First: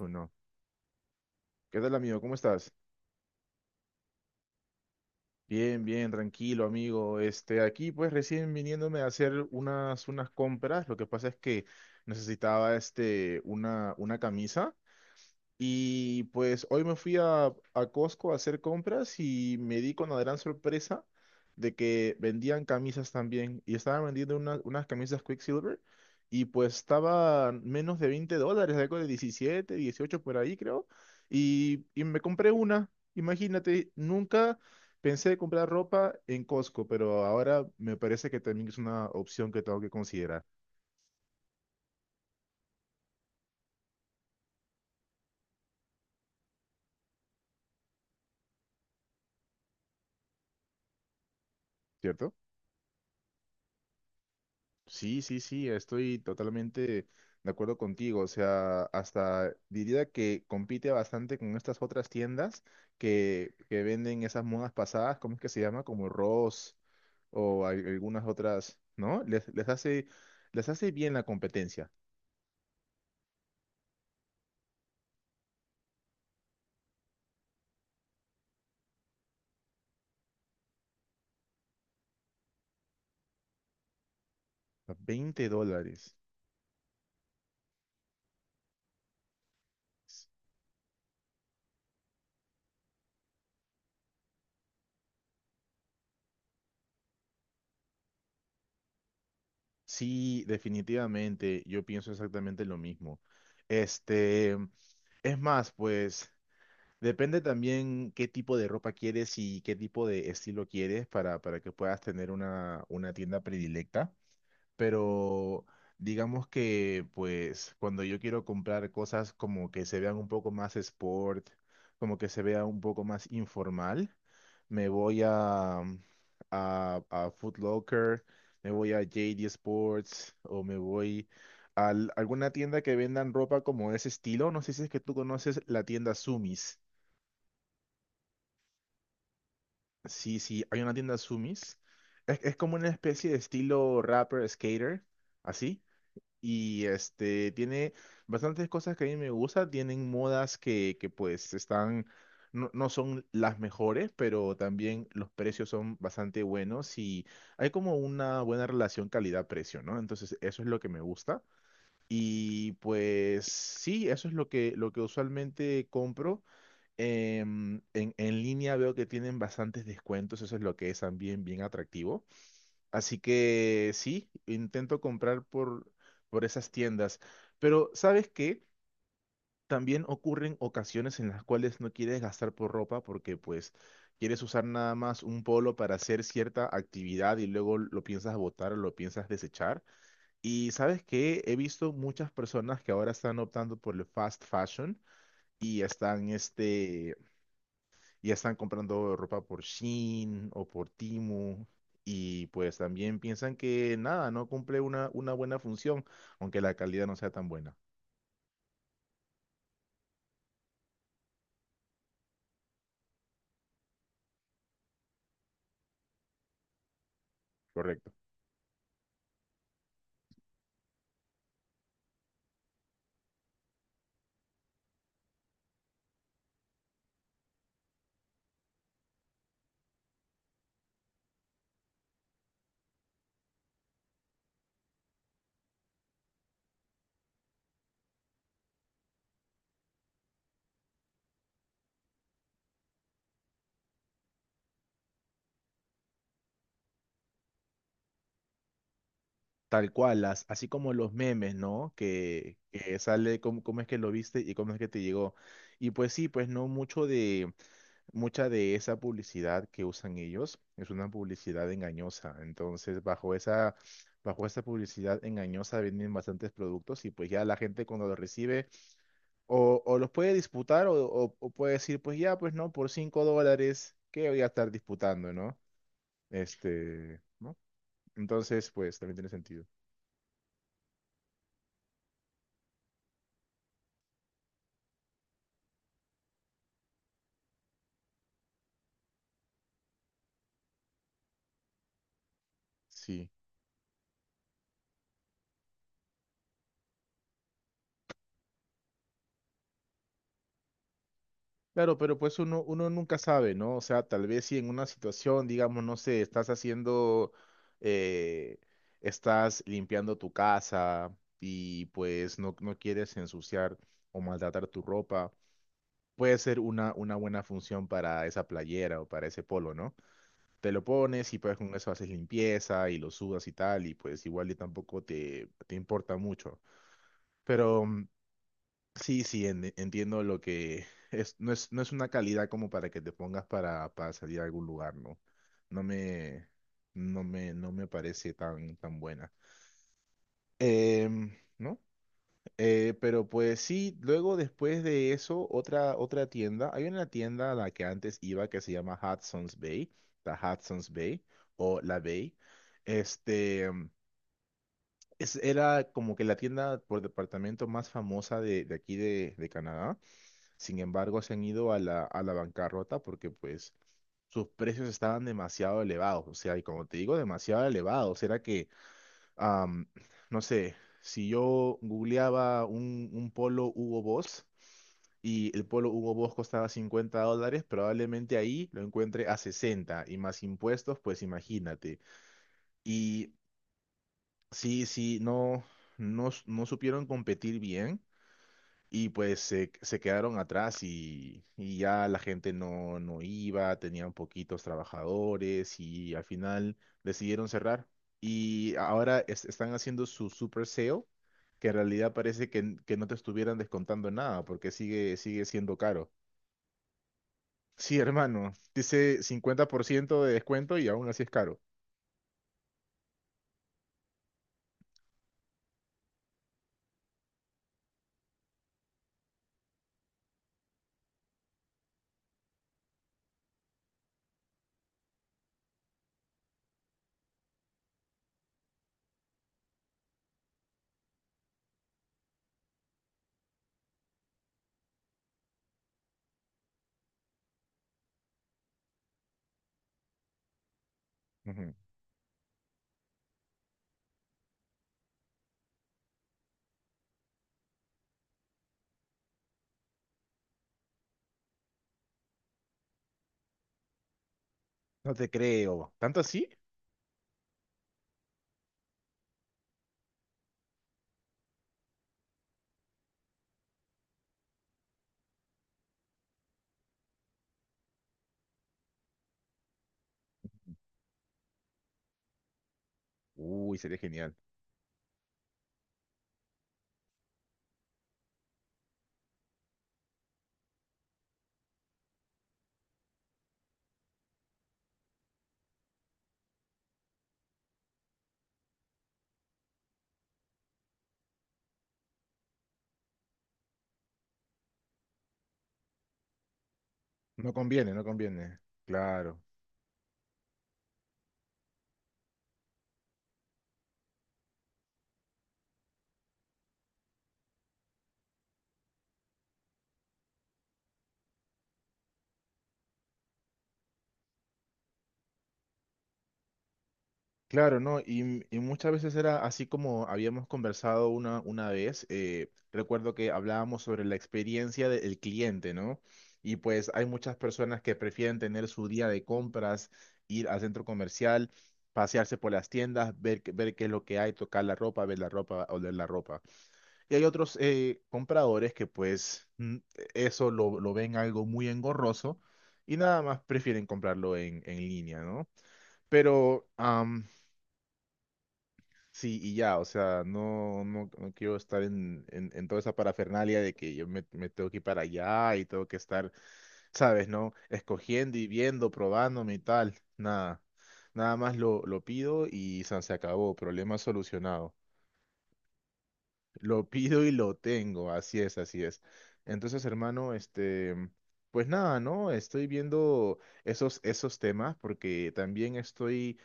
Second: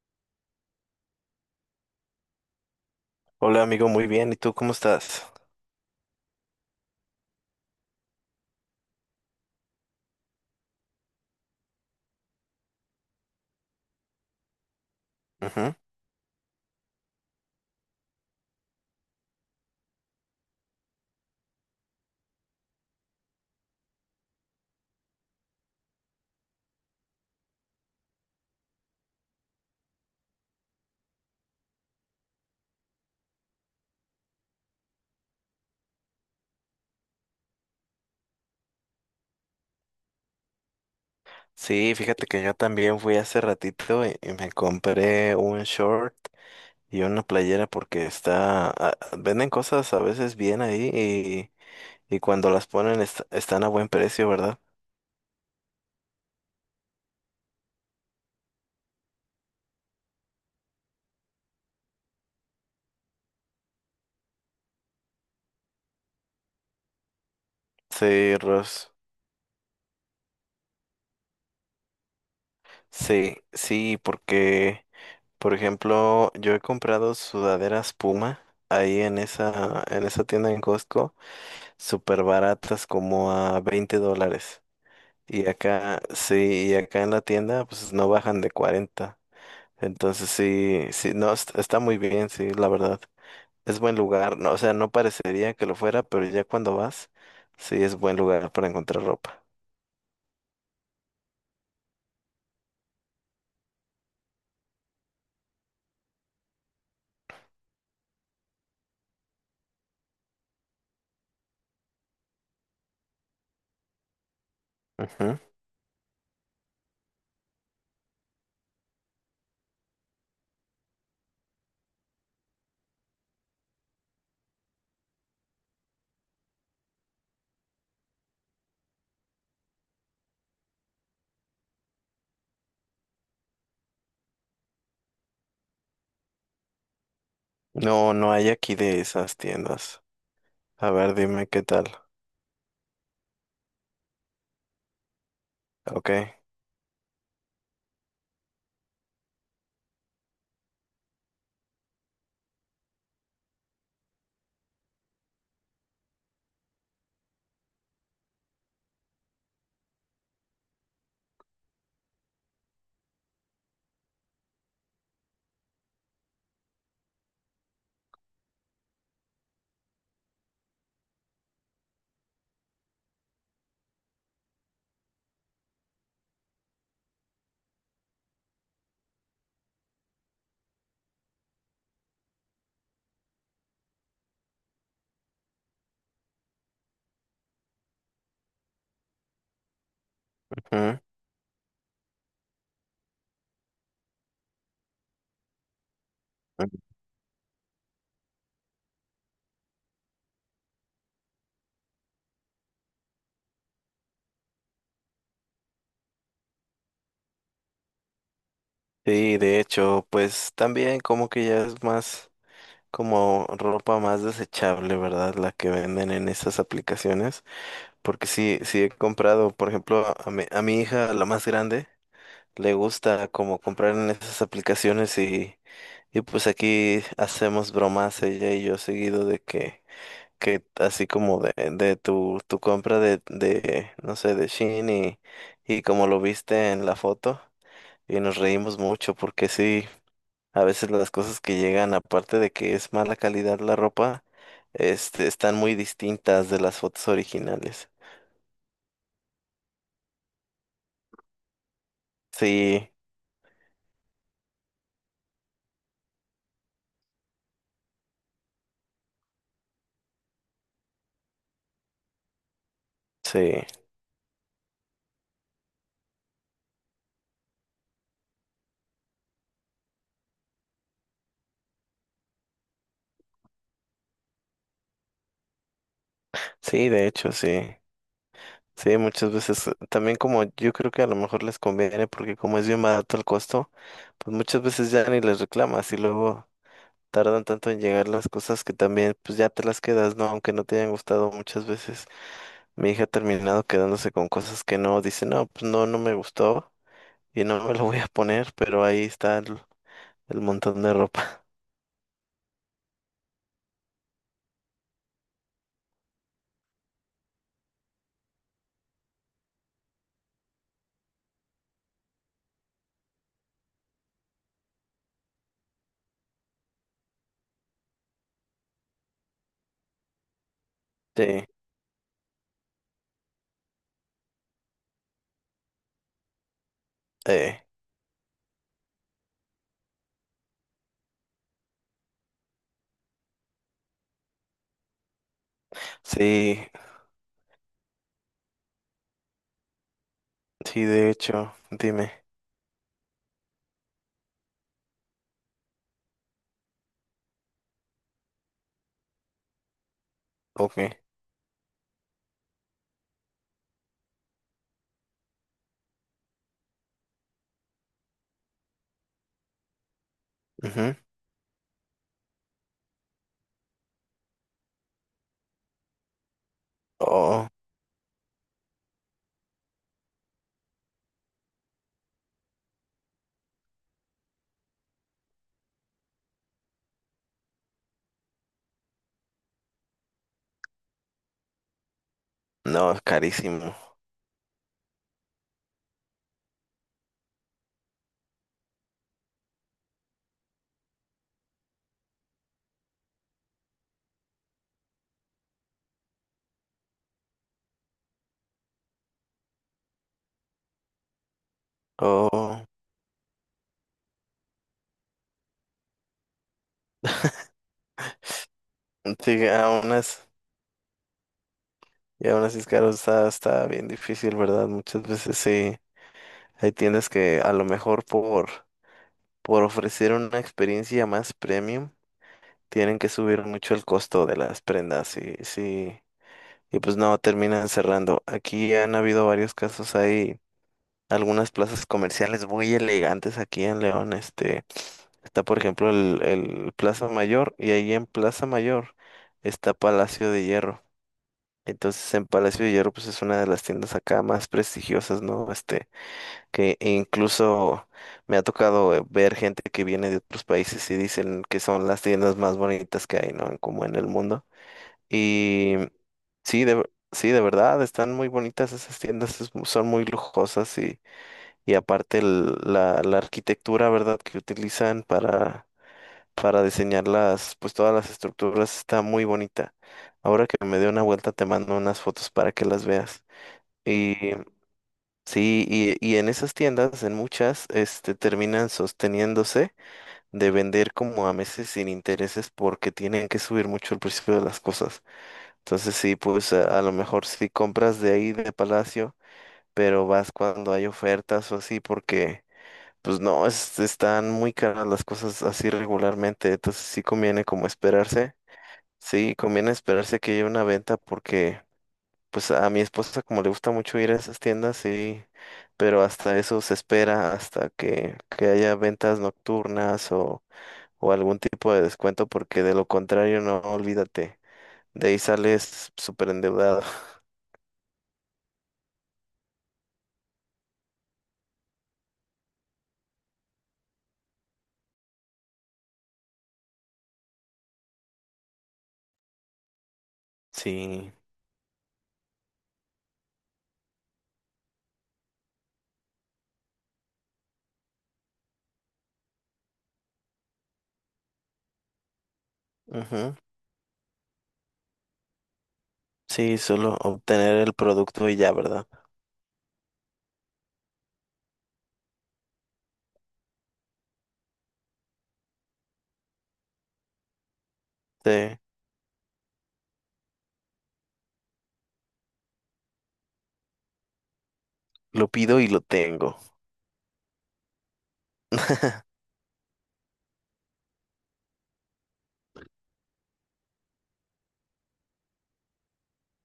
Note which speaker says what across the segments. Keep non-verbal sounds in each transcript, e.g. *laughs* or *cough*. Speaker 1: Uno. ¿Qué tal, amigo? ¿Cómo estás?
Speaker 2: Hola amigo, muy bien. ¿Y tú cómo estás?
Speaker 1: Bien, bien, tranquilo, amigo. Aquí pues recién viniéndome a hacer unas compras. Lo que pasa es que necesitaba una camisa.
Speaker 2: Ujú.
Speaker 1: Y pues hoy me fui a Costco a hacer compras y me di con la gran sorpresa de que vendían camisas también. Y estaban vendiendo unas camisas Quicksilver y pues estaban menos de 20 dólares, algo de 17 18 por ahí creo. Y me compré una. Imagínate, nunca pensé comprar ropa en Costco, pero ahora me parece que también es una opción que tengo que considerar,
Speaker 2: Sí, fíjate que yo también fui hace ratito y me compré un short y una playera porque venden cosas a veces bien ahí y
Speaker 1: ¿cierto?
Speaker 2: cuando las ponen están a buen precio, ¿verdad?
Speaker 1: Sí, sí, sí, estoy totalmente de acuerdo contigo. O sea, hasta diría que compite bastante con estas otras tiendas que venden esas modas pasadas. ¿Cómo es que se llama? Como Ross o algunas
Speaker 2: Sí,
Speaker 1: otras,
Speaker 2: Ros.
Speaker 1: ¿no? Les hace bien la competencia.
Speaker 2: Sí, sí, porque, por ejemplo, yo he comprado sudaderas Puma ahí en esa tienda en Costco, súper baratas como a 20 dólares. Y
Speaker 1: Veinte
Speaker 2: acá,
Speaker 1: dólares.
Speaker 2: sí, y acá en la tienda, pues no bajan de 40. Entonces sí, sí, no, está muy bien, sí, la verdad. Es buen lugar, no, o sea, no parecería que lo fuera, pero ya cuando vas, sí es buen lugar para encontrar ropa.
Speaker 1: Sí, definitivamente, yo pienso exactamente lo mismo. Este, es más, pues. Depende también qué tipo de ropa quieres y qué tipo de estilo quieres para que puedas tener una tienda predilecta.
Speaker 2: Ujú.
Speaker 1: Pero digamos que pues cuando yo quiero comprar cosas como que se vean un poco más sport, como que se vea un poco más informal, me voy a Foot Locker, me voy a JD Sports o me voy a alguna tienda que vendan ropa como ese estilo. No sé si es que tú conoces la tienda Sumis.
Speaker 2: No, no hay aquí de esas tiendas.
Speaker 1: Sí, sí, hay
Speaker 2: A
Speaker 1: una
Speaker 2: ver,
Speaker 1: tienda
Speaker 2: dime qué
Speaker 1: Sumis.
Speaker 2: tal.
Speaker 1: Es como una especie de estilo rapper, skater, así.
Speaker 2: Ok.
Speaker 1: Y tiene bastantes cosas que a mí me gustan. Tienen modas que pues están, no son las mejores, pero también los precios son bastante buenos y hay como una buena relación calidad-precio, ¿no? Entonces, eso es lo que me gusta. Y pues sí, eso es lo que usualmente compro. En línea veo que tienen bastantes descuentos, eso es lo que es también bien atractivo. Así que sí, intento comprar por esas tiendas. Pero ¿sabes qué? También ocurren ocasiones en las cuales no quieres gastar por ropa porque pues quieres usar nada más un polo para hacer cierta actividad y luego lo piensas botar o lo piensas desechar. Y
Speaker 2: Ujú.
Speaker 1: ¿sabes qué? He visto muchas personas que ahora están optando por el fast fashion y están ya están comprando ropa por Shein o por Temu, y pues también piensan que nada, no cumple una buena función, aunque la calidad no sea tan buena.
Speaker 2: Sí, de hecho, pues también como que ya es más como ropa más desechable, ¿verdad? La que venden en esas aplicaciones.
Speaker 1: Correcto.
Speaker 2: Porque sí, sí he comprado, por ejemplo, a mi hija, la más grande, le gusta como comprar en esas aplicaciones y pues aquí hacemos bromas ella y yo seguido de que así como de tu compra de no sé, de Shein y como lo viste en la foto y nos reímos mucho porque sí, a veces las cosas que llegan, aparte de que es mala calidad la ropa, están muy distintas de las fotos originales.
Speaker 1: Tal cual, así como los memes, ¿no? Que,
Speaker 2: Sí,
Speaker 1: que sale cómo es que lo viste y cómo es que te llegó. Y pues sí, pues no mucha de esa publicidad que usan ellos es una publicidad engañosa. Entonces,
Speaker 2: sí.
Speaker 1: bajo esa publicidad engañosa vienen bastantes productos y pues ya la gente cuando lo recibe, o los puede disputar o puede decir, pues ya, pues no, por 5 dólares, ¿qué voy a estar disputando, no?
Speaker 2: Sí, de hecho,
Speaker 1: ¿No?
Speaker 2: sí.
Speaker 1: Entonces,
Speaker 2: Sí,
Speaker 1: pues también tiene
Speaker 2: muchas
Speaker 1: sentido.
Speaker 2: veces también como yo creo que a lo mejor les conviene porque como es bien barato el costo, pues muchas veces ya ni les reclamas y luego tardan tanto en llegar las cosas que también pues ya te las quedas, ¿no? Aunque no te hayan gustado muchas veces. Mi hija ha
Speaker 1: Sí.
Speaker 2: terminado quedándose con cosas que no, dice, no, pues no, no me gustó y no me lo voy a poner, pero ahí está el montón de ropa. *laughs*
Speaker 1: Claro, pero pues uno nunca sabe, ¿no? O sea, tal vez si en una situación, digamos, no sé, eh, estás limpiando tu casa y pues no quieres ensuciar o maltratar tu ropa, puede ser una buena función para esa playera o para ese polo, ¿no? Te lo
Speaker 2: Sí,
Speaker 1: pones y pues con eso haces limpieza y lo sudas y tal, y pues igual y tampoco te importa mucho.
Speaker 2: eh,
Speaker 1: Pero sí, sí, entiendo lo que es, no es una calidad como para que te pongas para salir a algún lugar, ¿no? No me,
Speaker 2: sí,
Speaker 1: no me parece tan buena.
Speaker 2: sí, de
Speaker 1: Em,
Speaker 2: hecho,
Speaker 1: ¿No?
Speaker 2: dime,
Speaker 1: Pero pues sí, luego después de eso, otra tienda, hay una tienda a la que antes iba que se llama Hudson's Bay, la
Speaker 2: ok.
Speaker 1: Hudson's Bay o la Bay. Este, mm, Era como que la tienda por departamento más famosa de aquí de Canadá. Sin
Speaker 2: Ujú.
Speaker 1: embargo, se han ido a la bancarrota porque pues sus precios estaban demasiado elevados. O sea, y como te digo,
Speaker 2: Oh.
Speaker 1: demasiado elevados. Era que am, no sé, si yo googleaba un polo Hugo Boss y el polo Hugo Boss costaba $50, probablemente ahí lo encuentre a 60 y más impuestos, pues imagínate.
Speaker 2: No, es
Speaker 1: Y
Speaker 2: carísimo.
Speaker 1: sí, sí, no, no supieron competir bien. Y pues se quedaron atrás y ya la gente no iba, tenían poquitos trabajadores y al final decidieron cerrar. Y ahora están haciendo su super sale, que en realidad parece
Speaker 2: Oh,
Speaker 1: que no te estuvieran descontando nada porque sigue siendo caro. Sí, hermano, dice
Speaker 2: sí,
Speaker 1: cincuenta por
Speaker 2: aún así,
Speaker 1: ciento de descuento y aún así es caro.
Speaker 2: y aún así es caro, está bien difícil, ¿verdad? Muchas veces sí, hay tiendas que a lo mejor por ofrecer una experiencia más premium, tienen que subir mucho el costo de las prendas, y, sí, y pues no, terminan cerrando. Aquí han habido varios casos, hay algunas plazas comerciales muy elegantes aquí en León, está, por ejemplo, el Plaza Mayor y ahí en Plaza Mayor está Palacio de Hierro.
Speaker 1: Ujú.
Speaker 2: Entonces en Palacio de Hierro pues es una de las tiendas acá más prestigiosas, ¿no? Este, que incluso me ha tocado ver gente que viene de otros países y dicen que son las tiendas más bonitas que hay, ¿no? Como en el mundo.
Speaker 1: No te
Speaker 2: Y
Speaker 1: creo. ¿Tanto así?
Speaker 2: sí, sí, de verdad, están muy bonitas esas tiendas, es son muy lujosas y aparte la arquitectura, ¿verdad? Que utilizan para diseñar las, pues todas las estructuras está muy bonita. Ahora que me dé una vuelta te mando unas fotos para que las veas.
Speaker 1: Uy, sería
Speaker 2: Y
Speaker 1: genial.
Speaker 2: sí, y en esas tiendas, en muchas, este, terminan sosteniéndose de vender como a meses sin intereses porque tienen que subir mucho el precio de las cosas. Entonces sí, pues a lo mejor sí compras de ahí de Palacio, pero vas cuando hay ofertas o así porque pues no, están muy caras las cosas así regularmente. Entonces sí conviene
Speaker 1: No
Speaker 2: como
Speaker 1: conviene, no
Speaker 2: esperarse.
Speaker 1: conviene.
Speaker 2: Sí,
Speaker 1: Claro.
Speaker 2: conviene esperarse que haya una venta porque pues a mi esposa como le gusta mucho ir a esas tiendas, sí, pero hasta eso se espera, hasta que haya ventas nocturnas o algún tipo de descuento, porque de lo contrario, no, olvídate, de ahí sales súper endeudado. *laughs*
Speaker 1: Claro, ¿no? Y muchas veces era así como habíamos conversado una vez. Recuerdo que hablábamos sobre la experiencia del cliente, ¿no? Y pues hay muchas personas que prefieren tener su día de compras, ir al centro
Speaker 2: Sí,
Speaker 1: comercial, pasearse por las tiendas, ver qué es lo que hay, tocar la ropa, ver la ropa, oler la ropa. Y hay otros compradores que pues eso lo ven algo muy engorroso y nada
Speaker 2: ujú,
Speaker 1: más prefieren comprarlo en línea, ¿no?
Speaker 2: sí,
Speaker 1: Pero...
Speaker 2: solo obtener el producto y ya, ¿verdad?
Speaker 1: Sí, y ya, o sea, no quiero estar en toda esa parafernalia de que yo me tengo que ir para allá y tengo que estar, ¿sabes, no? Escogiendo y
Speaker 2: Te
Speaker 1: viendo, probándome y tal. Nada, nada más lo pido y san, se acabó, problema solucionado.
Speaker 2: lo pido y lo tengo.
Speaker 1: Lo *laughs* pido y lo tengo, así es, así es.
Speaker 2: *laughs*
Speaker 1: Entonces, hermano, pues nada, ¿no? Estoy viendo esos temas porque también estoy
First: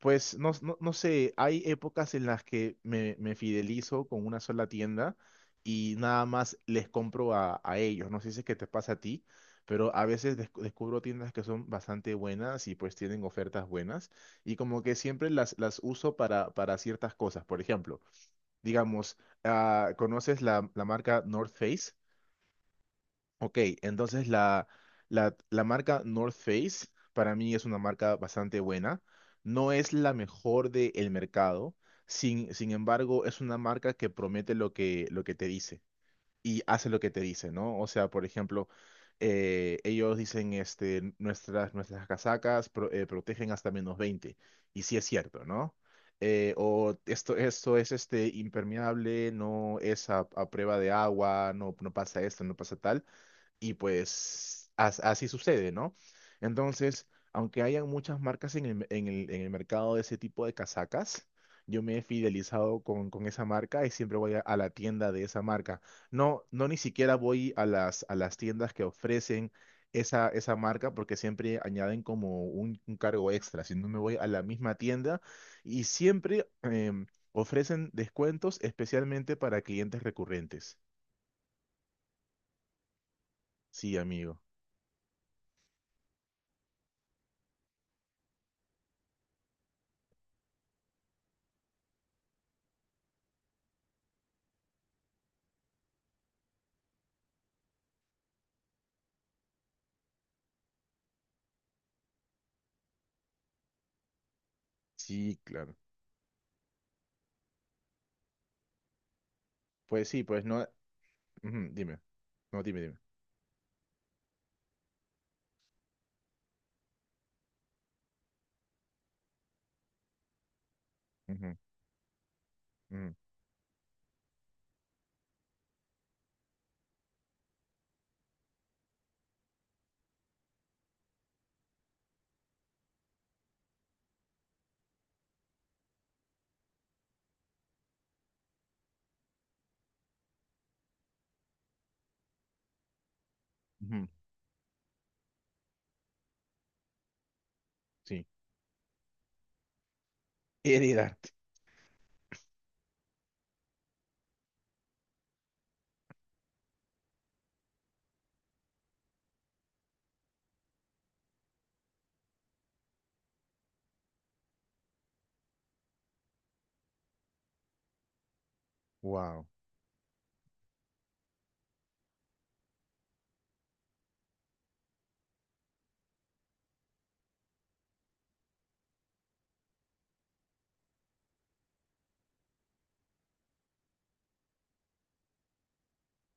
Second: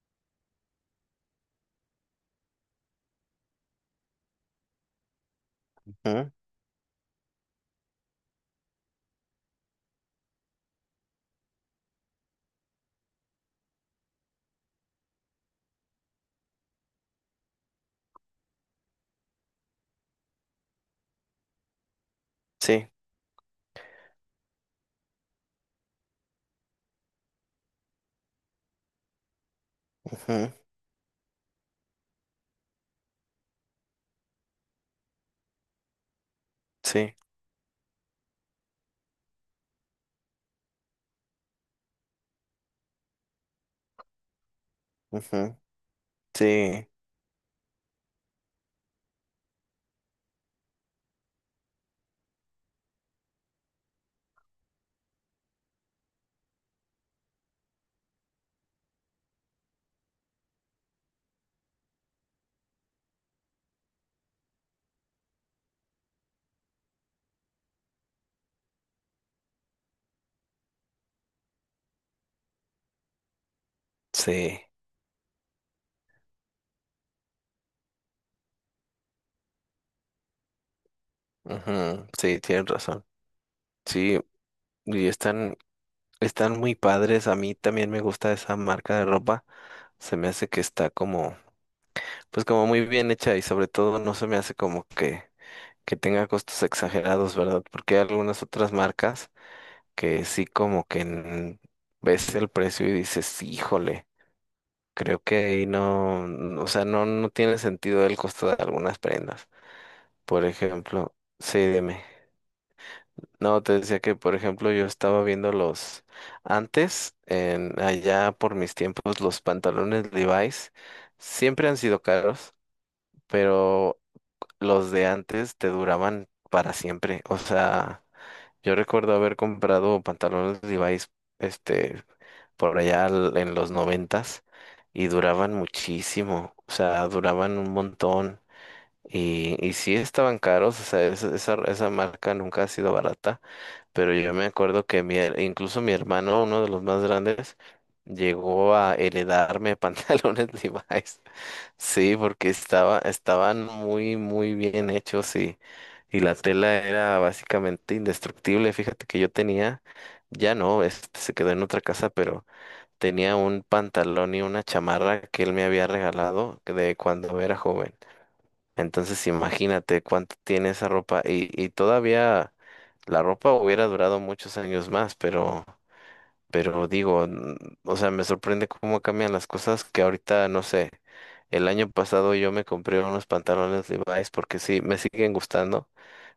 Speaker 1: pues no sé, hay épocas en las que me fidelizo con una sola tienda y nada
Speaker 2: Ujú,
Speaker 1: más les compro a ellos. No sé si es que te pasa a ti, pero a veces descubro tiendas que son bastante buenas y pues tienen ofertas buenas y como que siempre las uso para ciertas cosas. Por ejemplo, digamos, ¿conoces la marca North Face?
Speaker 2: sí,
Speaker 1: Ok, entonces la marca North Face para mí es una marca bastante buena. No es la
Speaker 2: ujú,
Speaker 1: mejor del mercado, sin embargo es una marca que promete lo que te dice y hace lo que
Speaker 2: sí,
Speaker 1: te dice, ¿no? O sea, por ejemplo, ellos dicen nuestras casacas protegen hasta menos 20 y sí es cierto,
Speaker 2: ujú,
Speaker 1: ¿no?
Speaker 2: sí,
Speaker 1: O esto es impermeable, no es a prueba de agua, no pasa esto, no pasa tal y pues así sucede, ¿no? Entonces, aunque hayan muchas marcas en el mercado de ese tipo de casacas, yo me he fidelizado con esa marca y siempre voy a la tienda de esa marca. No, no ni siquiera voy a a las tiendas que ofrecen esa marca porque siempre añaden como un cargo extra, sino me voy a la
Speaker 2: sí,
Speaker 1: misma tienda y siempre em, ofrecen descuentos especialmente para clientes recurrentes.
Speaker 2: ujú, sí, tienes razón.
Speaker 1: Sí,
Speaker 2: Sí,
Speaker 1: amigo.
Speaker 2: y están Están muy padres, a mí también me gusta esa marca de ropa, se me hace que está como, pues como muy bien hecha y sobre todo no se me hace como que tenga costos exagerados, ¿verdad? Porque hay algunas otras marcas que sí como que ves el precio y dices, híjole, creo que
Speaker 1: Sí,
Speaker 2: ahí
Speaker 1: claro.
Speaker 2: no, o sea, no, no tiene sentido el costo de algunas prendas.
Speaker 1: Pues sí, pues
Speaker 2: Por
Speaker 1: no.
Speaker 2: ejemplo, sí,
Speaker 1: Ujú, dime.
Speaker 2: dime.
Speaker 1: No, dime, dime.
Speaker 2: No, te decía que, por ejemplo, yo estaba viendo los antes, en allá por mis tiempos, los pantalones Levi's
Speaker 1: Ujú,
Speaker 2: siempre han sido caros,
Speaker 1: ujú,
Speaker 2: pero los de antes te duraban para siempre. O sea, yo recuerdo haber comprado pantalones Levi's, este, por allá en los 90 y duraban muchísimo. O sea, duraban un montón y sí estaban caros. O sea, esa esa marca nunca ha sido barata,
Speaker 1: ujú,
Speaker 2: pero yo me acuerdo que incluso mi hermano, uno de los más grandes,
Speaker 1: sí.
Speaker 2: llegó a heredarme *laughs* pantalones Levi's.
Speaker 1: Heredarte.
Speaker 2: Sí, porque estaban muy, muy bien hechos y la tela era básicamente indestructible. Fíjate que yo tenía, ya no, este se quedó en otra casa, pero tenía un pantalón y una chamarra que él me había regalado de cuando era joven. Entonces
Speaker 1: Wow.
Speaker 2: imagínate cuánto tiene esa ropa y todavía la ropa hubiera durado muchos años más, pero digo, o sea, me sorprende cómo cambian las cosas que ahorita, no sé, el año pasado yo me compré unos pantalones Levi's porque sí, me siguen gustando,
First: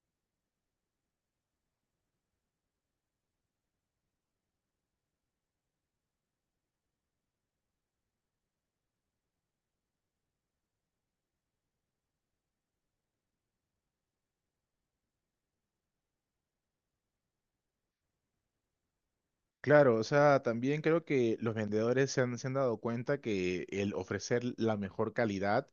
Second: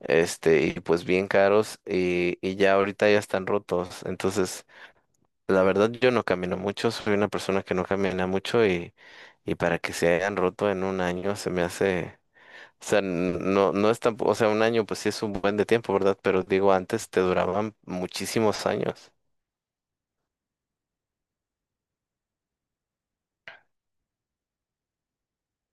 Speaker 2: este, y pues bien caros y ya ahorita ya están rotos. Entonces, la verdad yo no camino mucho, soy una persona que no camina mucho y para que se hayan roto en 1 año se me hace... O sea, no, no es tampoco, o sea, 1 año pues sí es un buen de tiempo, ¿verdad? Pero digo, antes te duraban muchísimos años.
Speaker 1: Claro, o sea, también creo que los vendedores se han dado cuenta que el ofrecer la mejor calidad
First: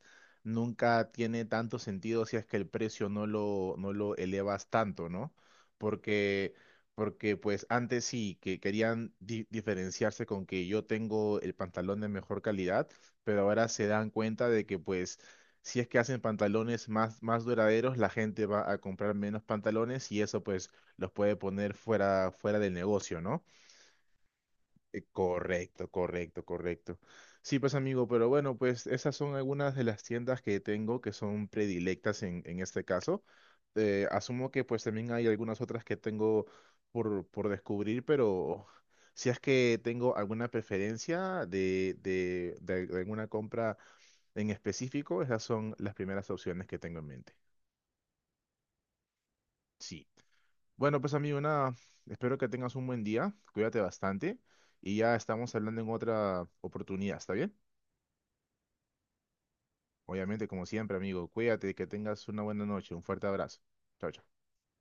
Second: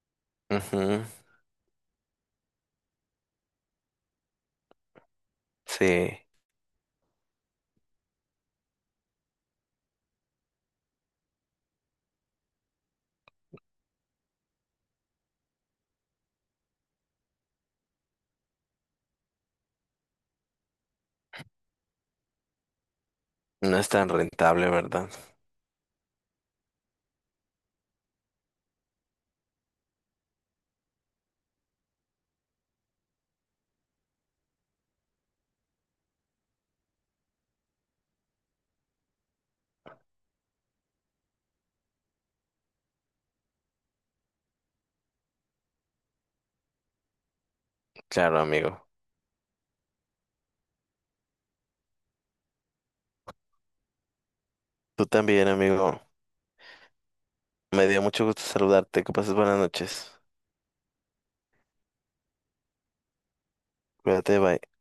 Speaker 2: Ujú,
Speaker 1: nunca tiene tanto sentido si es que el precio no lo elevas tanto, ¿no?
Speaker 2: sí,
Speaker 1: Porque, porque pues antes sí, que querían diferenciarse con que yo tengo el pantalón de mejor calidad, pero ahora se dan cuenta de que pues si es que hacen pantalones más duraderos, la gente va a comprar menos pantalones y eso pues los puede poner fuera del negocio, ¿no?
Speaker 2: no es tan rentable, ¿verdad?
Speaker 1: Correcto, correcto, correcto. Sí, pues amigo, pero bueno, pues esas son algunas de las tiendas que tengo que son predilectas en este caso. Asumo que pues también hay algunas otras que tengo por descubrir, pero si es que tengo alguna preferencia de alguna compra en específico, esas son las primeras opciones que tengo en mente.
Speaker 2: Claro, amigo.
Speaker 1: Sí. Bueno, pues amigo, nada, espero que tengas un buen día, cuídate bastante y
Speaker 2: Tú
Speaker 1: ya
Speaker 2: también,
Speaker 1: estamos hablando en
Speaker 2: amigo.
Speaker 1: otra oportunidad, ¿está bien?
Speaker 2: Me dio mucho gusto saludarte. Que pases buenas noches.
Speaker 1: Obviamente, como siempre, amigo, cuídate, que tengas una buena noche. Un fuerte abrazo. Chao,
Speaker 2: Cuídate,
Speaker 1: chao.
Speaker 2: bye.